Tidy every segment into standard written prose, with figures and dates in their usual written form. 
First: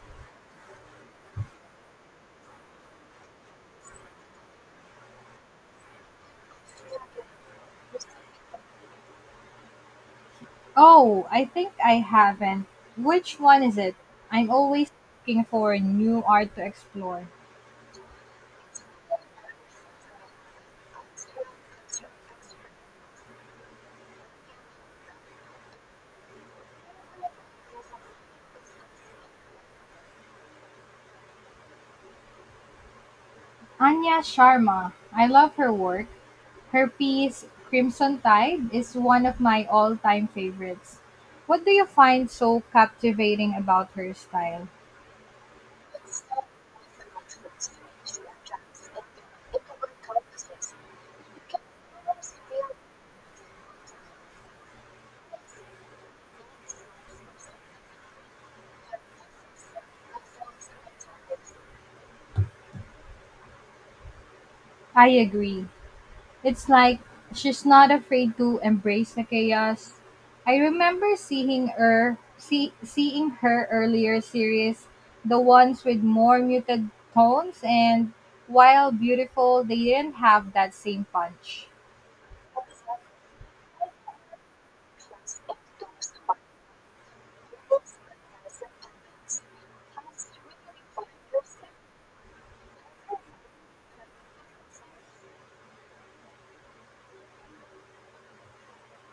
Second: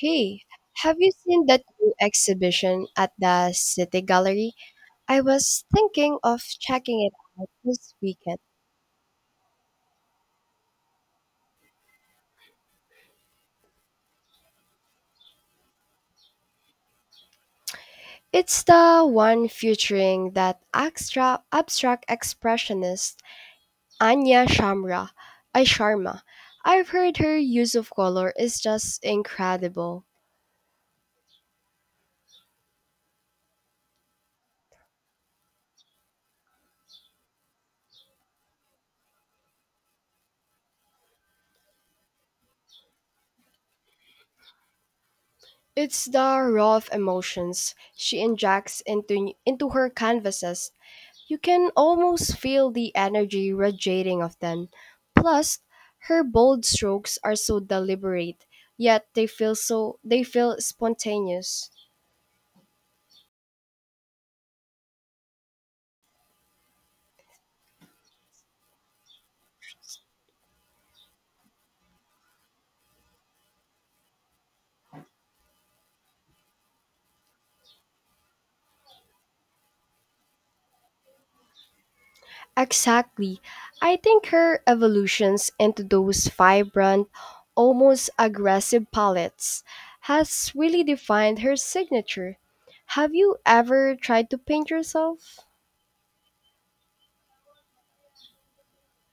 Hey, have you seen that new exhibition at the City Gallery? I was thinking of checking it out this weekend. Oh, I think I haven't. Which one is it? I'm always looking for new art to explore. It's the one featuring that extra abstract expressionist Anya Shamra. I Sharma. I've heard her use of color is just incredible. Anya Sharma. I love her work. Her piece, Crimson Tide, is one of my all time favorites. What do you find so captivating about her style? It's the raw of emotions she injects into her canvases. You can almost feel the energy radiating off them. Plus, her bold strokes are so deliberate, yet they feel spontaneous. I agree. It's like she's not afraid to embrace the chaos. I remember seeing her earlier series, the ones with more muted tones and while beautiful, they didn't have that same punch. Exactly. I think her evolutions into those vibrant, almost aggressive palettes has really defined her signature. Have you ever tried to paint yourself?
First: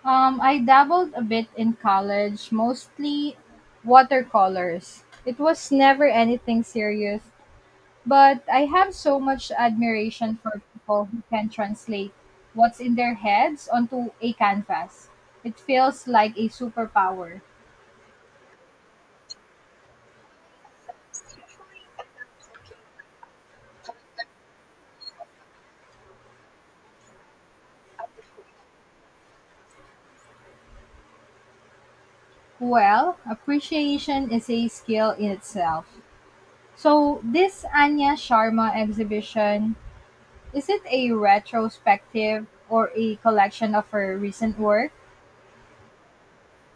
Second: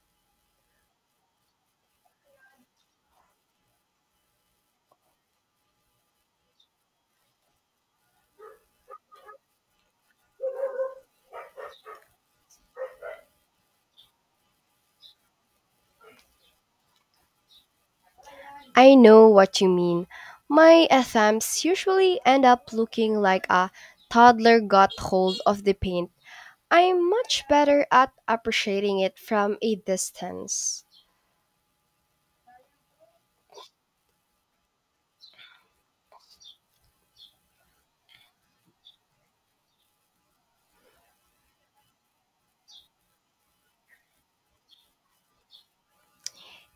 I dabbled a bit in college, mostly watercolors. It was never anything serious, but I have so much admiration for people who can translate what's in their heads onto a canvas. It feels like a superpower. I know what you mean. My attempts usually end up looking like a toddler got hold of the paint. I'm much better at appreciating it from a distance. Well, appreciation is a skill in itself. So, this Anya Sharma exhibition, is it a retrospective or a collection of her recent work?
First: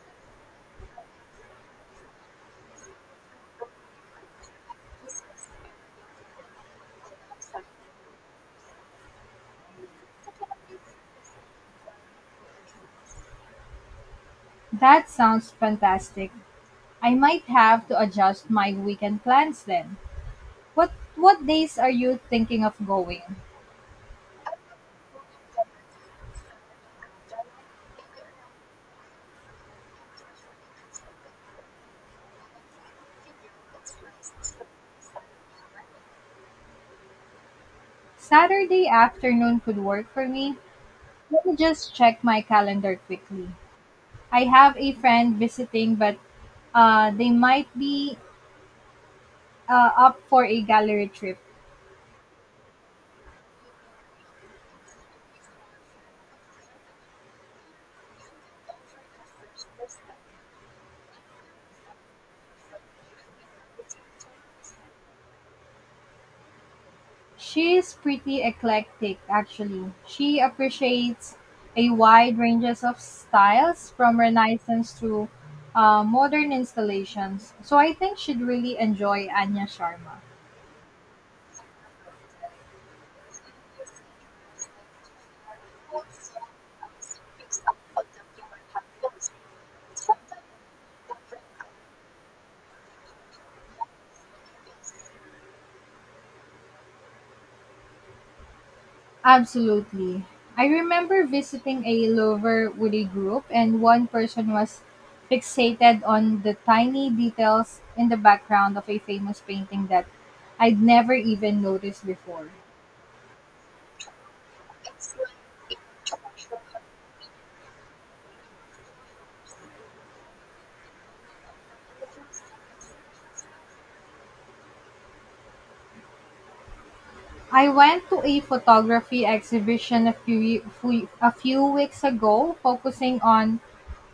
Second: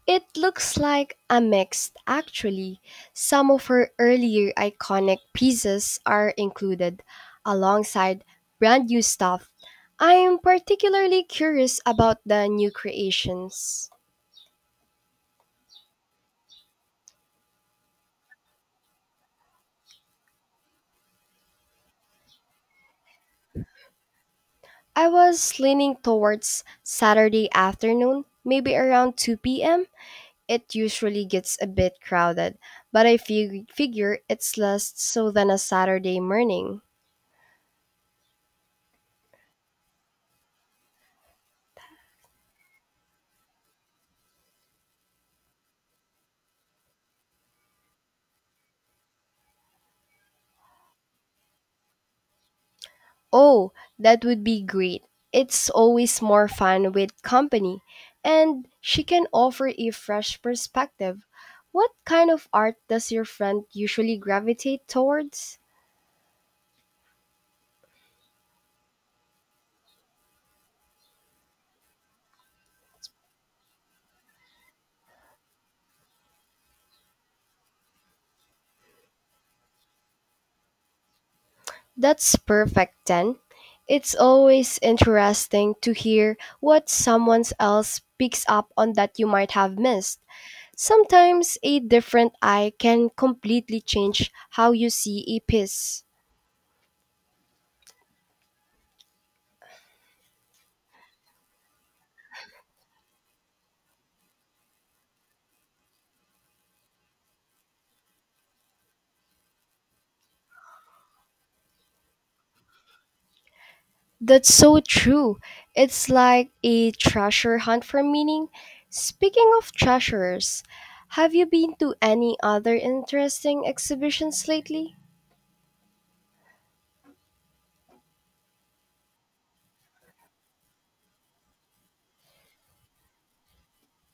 It looks like a mix, actually. Some of her earlier iconic pieces are included alongside brand new stuff. I'm particularly curious about the new creations. That sounds fantastic. I might have to adjust my weekend plans then. What days are you thinking of going? I was leaning towards Saturday afternoon, maybe around 2 p.m. It usually gets a bit crowded, but I figure it's less so than a Saturday morning. Saturday afternoon could work for me. Let me just check my calendar quickly. I have a friend visiting, but they might be up for a gallery trip. Oh, that would be great. It's always more fun with company, and she can offer a fresh perspective. What kind of art does your friend usually gravitate towards? She's pretty eclectic, actually. She appreciates a wide ranges of styles from Renaissance to modern installations. So I think she'd really enjoy Anya Sharma. That's perfect then. It's always interesting to hear what someone else picks up on that you might have missed. Sometimes a different eye can completely change how you see a piece. Absolutely. I remember visiting a Lover Woody group, and one person was fixated on the tiny details in the background of a famous painting that I'd never even noticed before. That's so true. It's like a treasure hunt for meaning. Speaking of treasures, have you been to any other interesting exhibitions lately? I went to a photography exhibition a few weeks ago focusing on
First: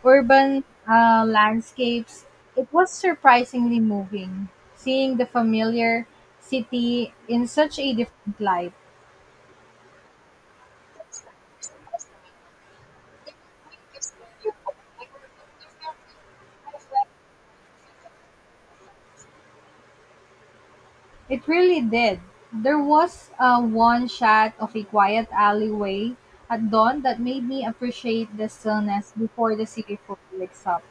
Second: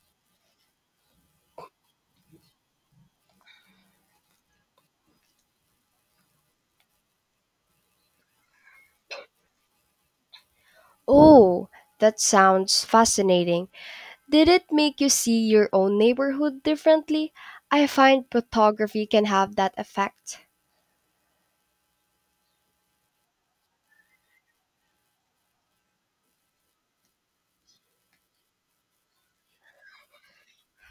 urban landscapes. It was surprisingly moving seeing the familiar city in such a different light. Oh, that sounds fascinating. Did it make you see your own neighborhood differently? I find photography can have that effect. It really did. There was a one shot of a quiet alleyway at dawn that made me appreciate the stillness before the city fully wakes up.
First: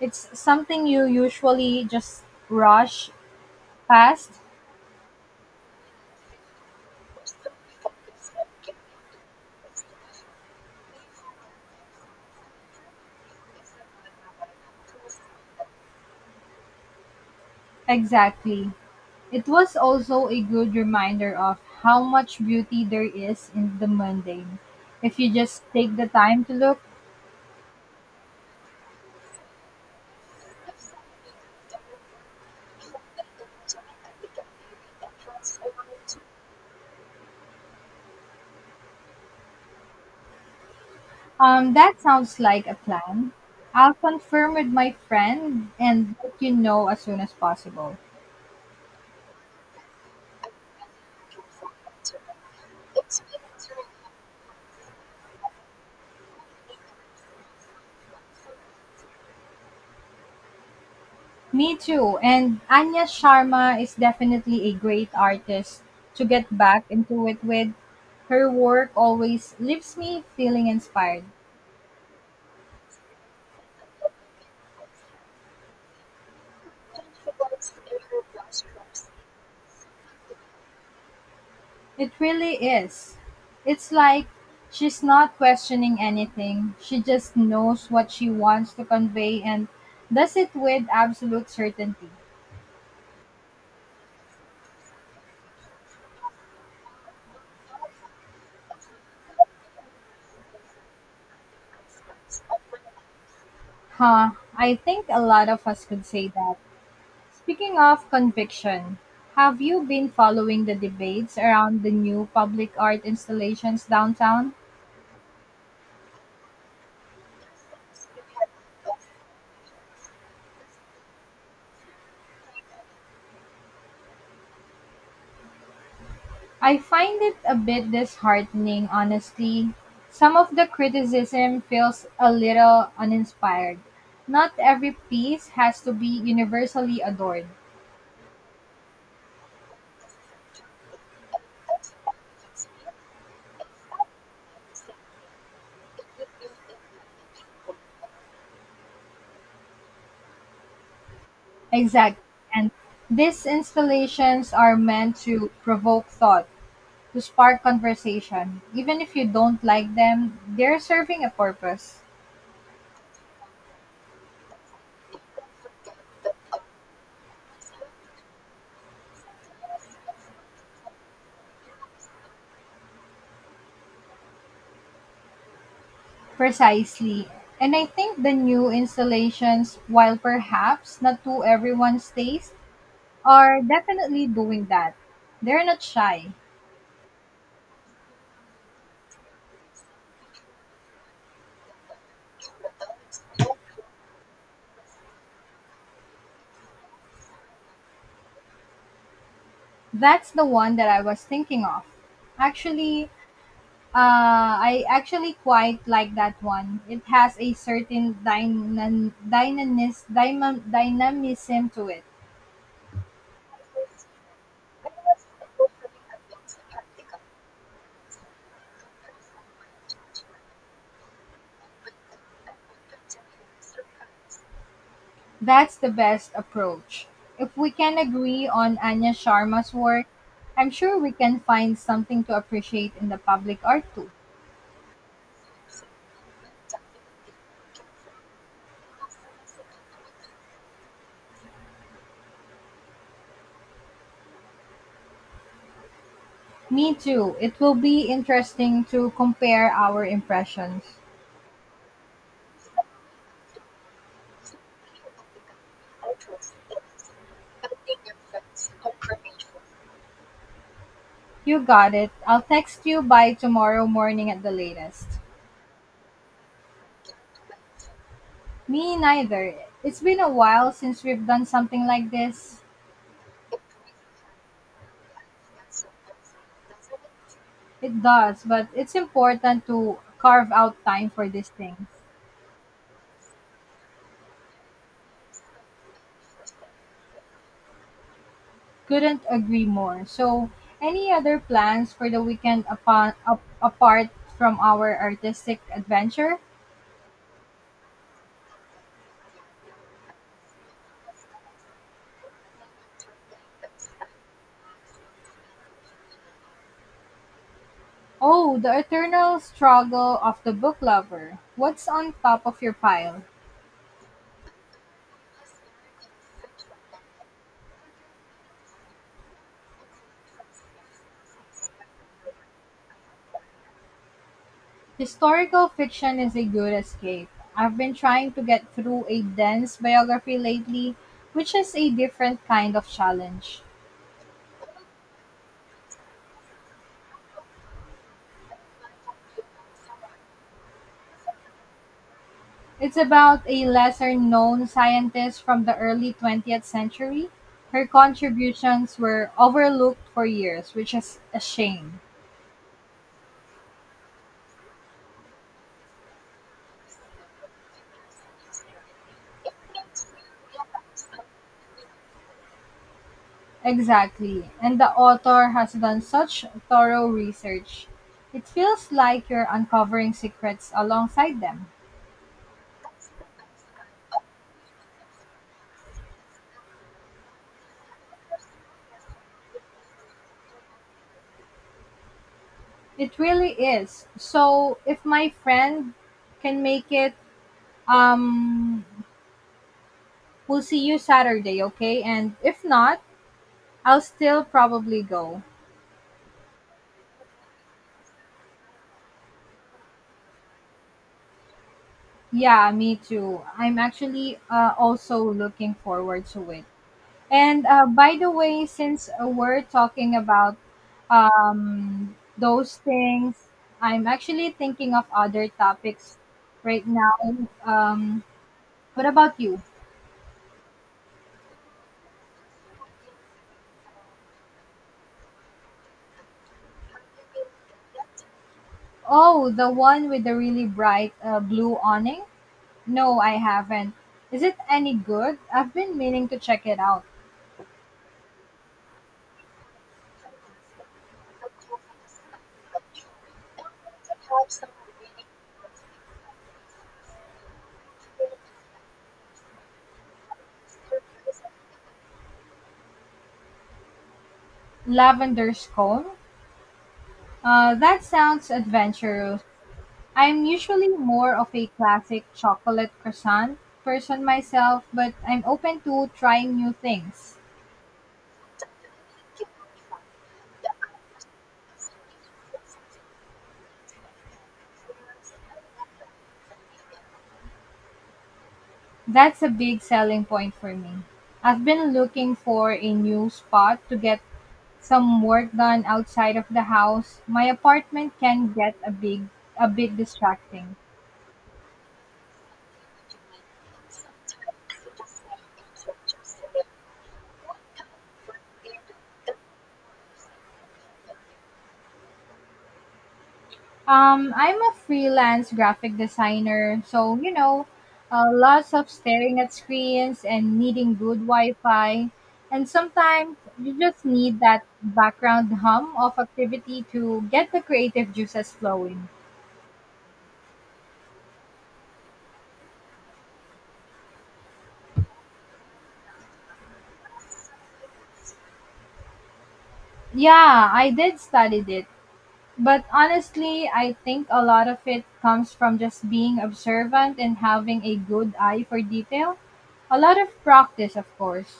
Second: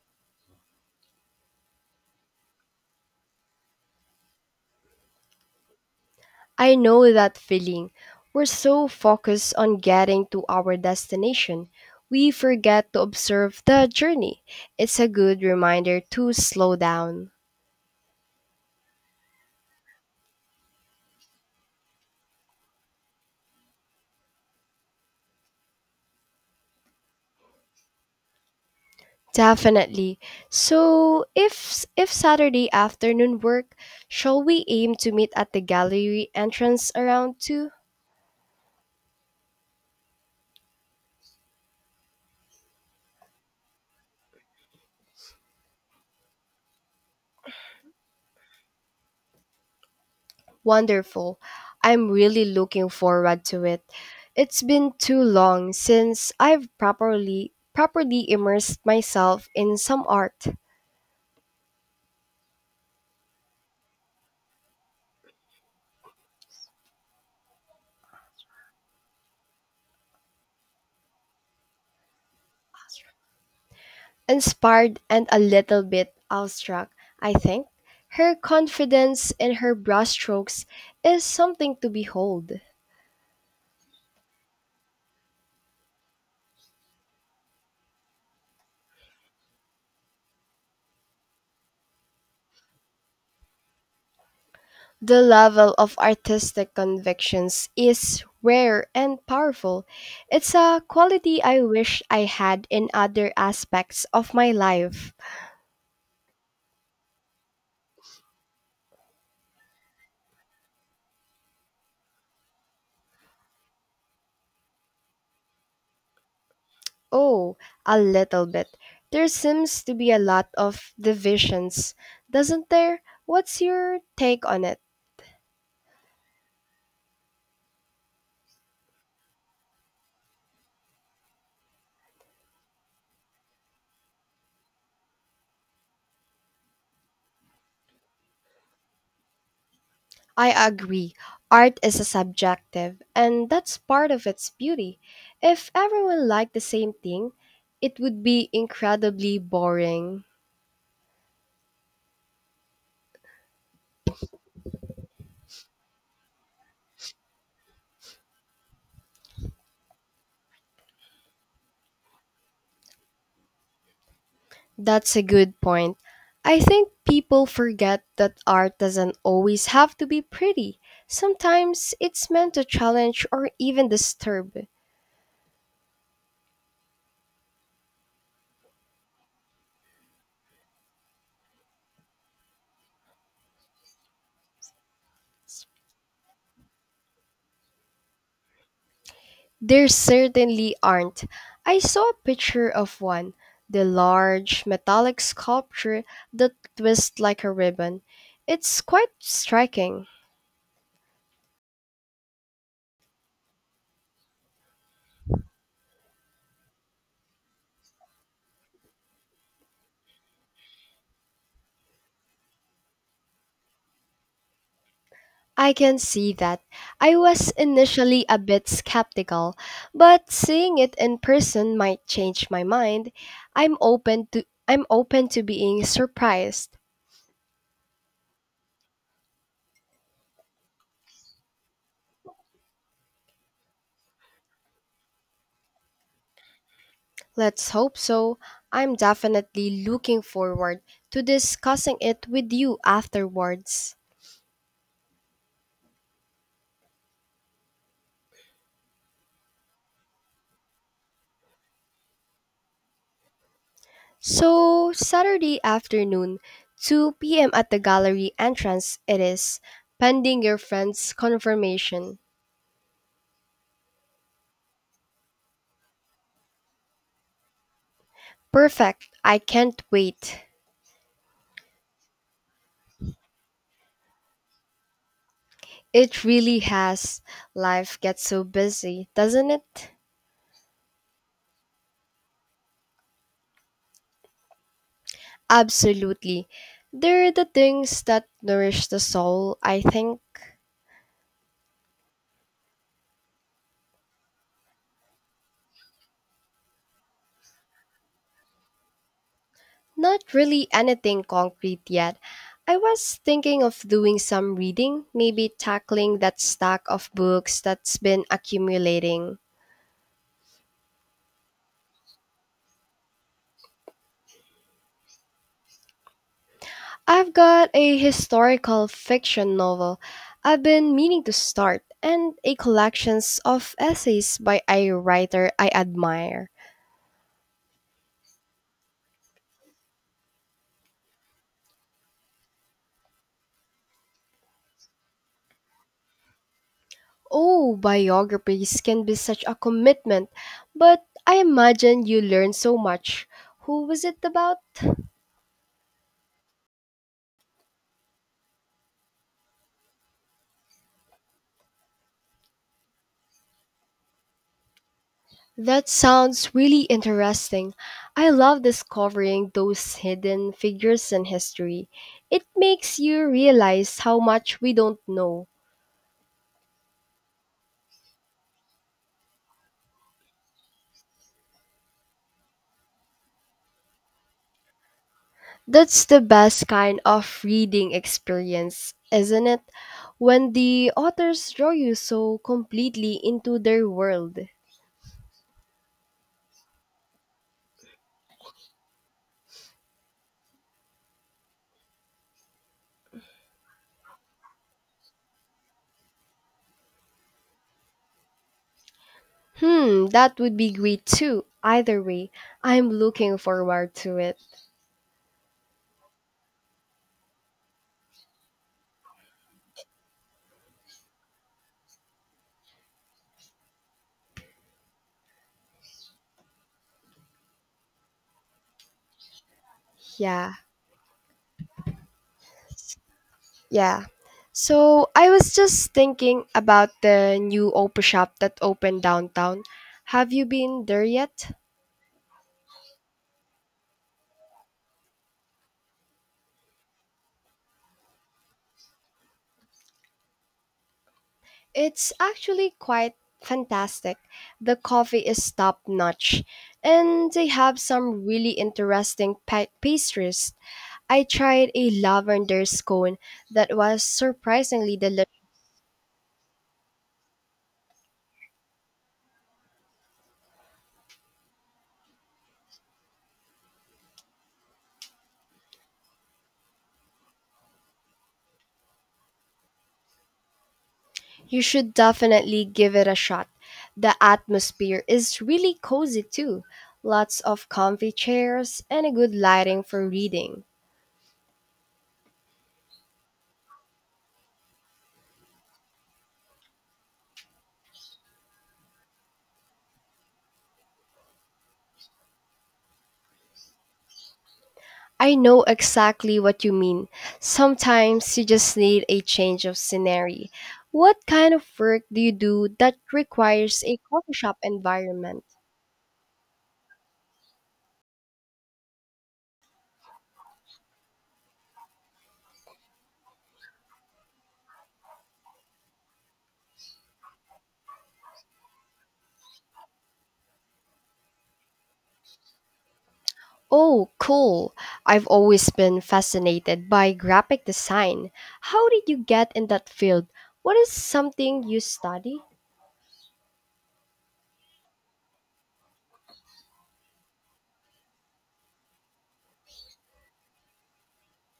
It's something you usually just rush past. I know that feeling. We're so focused on getting to our destination, we forget to observe the journey. It's a good reminder to slow down. Exactly. It was also a good reminder of how much beauty there is in the mundane if you just take the time to look. Definitely. So, if Saturday afternoon work, shall we aim to meet at the gallery entrance around 2? That sounds like a plan. I'll confirm with my friend and let you know as soon as possible. Wonderful. I'm really looking forward to it. It's been too long since I've properly immersed myself in some art. Me too. And Anya Sharma is definitely a great artist to get back into it with. Her work always leaves me feeling inspired. Inspired and a little bit awestruck, I think. Her confidence in her brushstrokes is something to It behold. really is. It's like she's not questioning anything. She just knows what she wants to convey and does it with absolute certainty. The level of artistic convictions is rare and powerful. It's a quality I wish I had in other aspects of my I think life. a lot of us could say that. Speaking of conviction, have you been following the debates around the new public art installations downtown? Oh, a little bit. There seems to be a lot of divisions, doesn't there? What's your take on it? I find it a bit disheartening, honestly. Some of the criticism feels a little uninspired. Not every piece has to be universally adored. I agree. Art is a subjective, and that's part of its beauty. If everyone liked the same thing, it would be incredibly boring. Exactly. And these installations are meant to provoke thought to spark conversation. Even if you don't like them, they're serving a purpose. That's a good point. I think people forget that art doesn't always have to be pretty. Sometimes it's meant to challenge or even disturb. Precisely. And I think the new installations, while perhaps not to everyone's taste, are definitely doing that. They're not shy. There certainly aren't. I saw a picture of one, the large metallic sculpture that twists like a ribbon. It's quite striking. That's the one that I was thinking of. Actually, I actually quite like that one. It has a certain dynamism to it. I can see that. I was initially a bit skeptical, but seeing it in person might change my mind. I'm open to That's being the best surprised. approach. If we can agree on Anya Sharma's work, I'm sure we can find something to appreciate in the public art too. Let's hope so. I'm definitely looking forward to discussing it with you afterwards. Me too. It will be interesting to compare our impressions. So, Saturday afternoon, 2 p.m. at the gallery entrance it is, pending your friend's You got it. confirmation. I'll text you by tomorrow morning at the latest. Me Perfect. I neither. can't It's been a wait. while since we've done something like this. It really has. Life It gets so does, but it's busy, doesn't important it? to carve out time for these things. Absolutely. They're the things that nourish the Couldn't soul, agree I more. think. So, any other plans for the weekend apart from our artistic adventure? Not really anything concrete yet. I was thinking of doing some reading, maybe tackling that stack of books that's been Oh, the accumulating. eternal struggle of the book lover. What's on top of your pile? I've got a historical fiction novel I've been meaning to start and a collections of essays by a writer Historical I fiction is a admire. good escape. I've been trying to get through a dense biography lately, which is a different kind of challenge. Oh, biographies can be such a commitment, but I imagine you learn so It's much. about a Who was lesser it about? known scientist from the early 20th century. Her contributions were overlooked for years, which is a shame. That sounds really interesting. I love discovering those hidden figures in history. It makes you realize how Exactly. much we And the don't know. author has done such thorough research. It feels like you're uncovering secrets alongside them. That's the best kind of reading experience, isn't it? When the authors draw you so It completely really into their is. world. So, if my friend can make it, um, we'll see you Saturday, okay? And if not, I'll still probably go. Hmm, that would be great too. Either way, Yeah, I'm me looking too. I'm forward to it. actually also looking forward to it. And by the way, since we're talking about those things, I'm actually thinking of other topics right now. What about you? Yeah, yeah. So I was just thinking about the new Opera shop that opened Oh, downtown. the one with Have the you really been there bright yet? blue awning? No, I haven't. Is it any good? I've been meaning to check it out. It's actually quite fantastic. The coffee is top notch, and they have some really interesting pastries. I tried a lavender scone that was surprisingly delicious. Lavender Scone? That sounds adventurous. I'm usually more of a classic chocolate croissant person myself, but I'm open to trying new things. You should definitely give it a shot. The atmosphere is really cozy too. Lots of comfy chairs and a good That's a lighting big for selling point reading. for me. I've been looking for a new spot to get some work done outside of the house. My apartment can get a bit distracting. I know exactly what you mean. Sometimes you just need a change of scenery. What kind of work do you do that requires a coffee Um, shop I'm a environment? freelance graphic designer, so you know, lots of staring at screens and needing good Wi-Fi, and sometimes you just need that background hum of activity to get the creative juices flowing. Oh, cool. I've always been fascinated by graphic design. How did you get in that field? Yeah, What I is did something studied you it, study? but honestly, I think a lot of it comes from just being observant and having a good eye for detail. A lot of practice, of course.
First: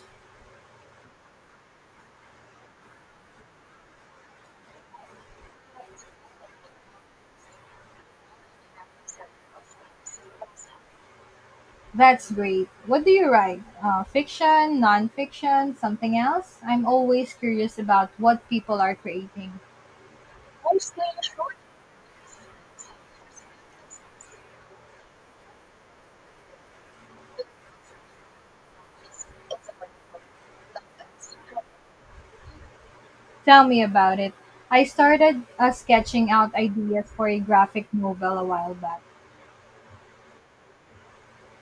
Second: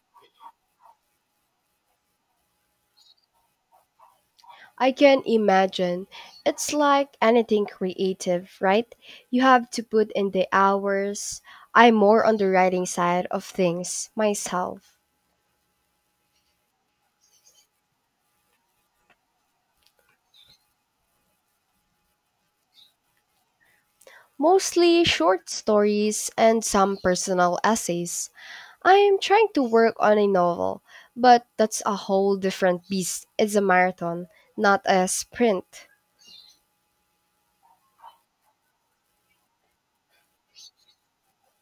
I can imagine. It's like anything creative, right? You have to put in the hours. I'm more That's on the great. writing What do side you of write? Uh, things fiction, myself. non-fiction, something else? I'm always curious about what people are creating. Mostly short stories and some personal essays. I'm trying to work on a novel, but that's a whole different beast. It's a Tell me about marathon, it. not I a started sprint. sketching out ideas for a graphic novel a while back.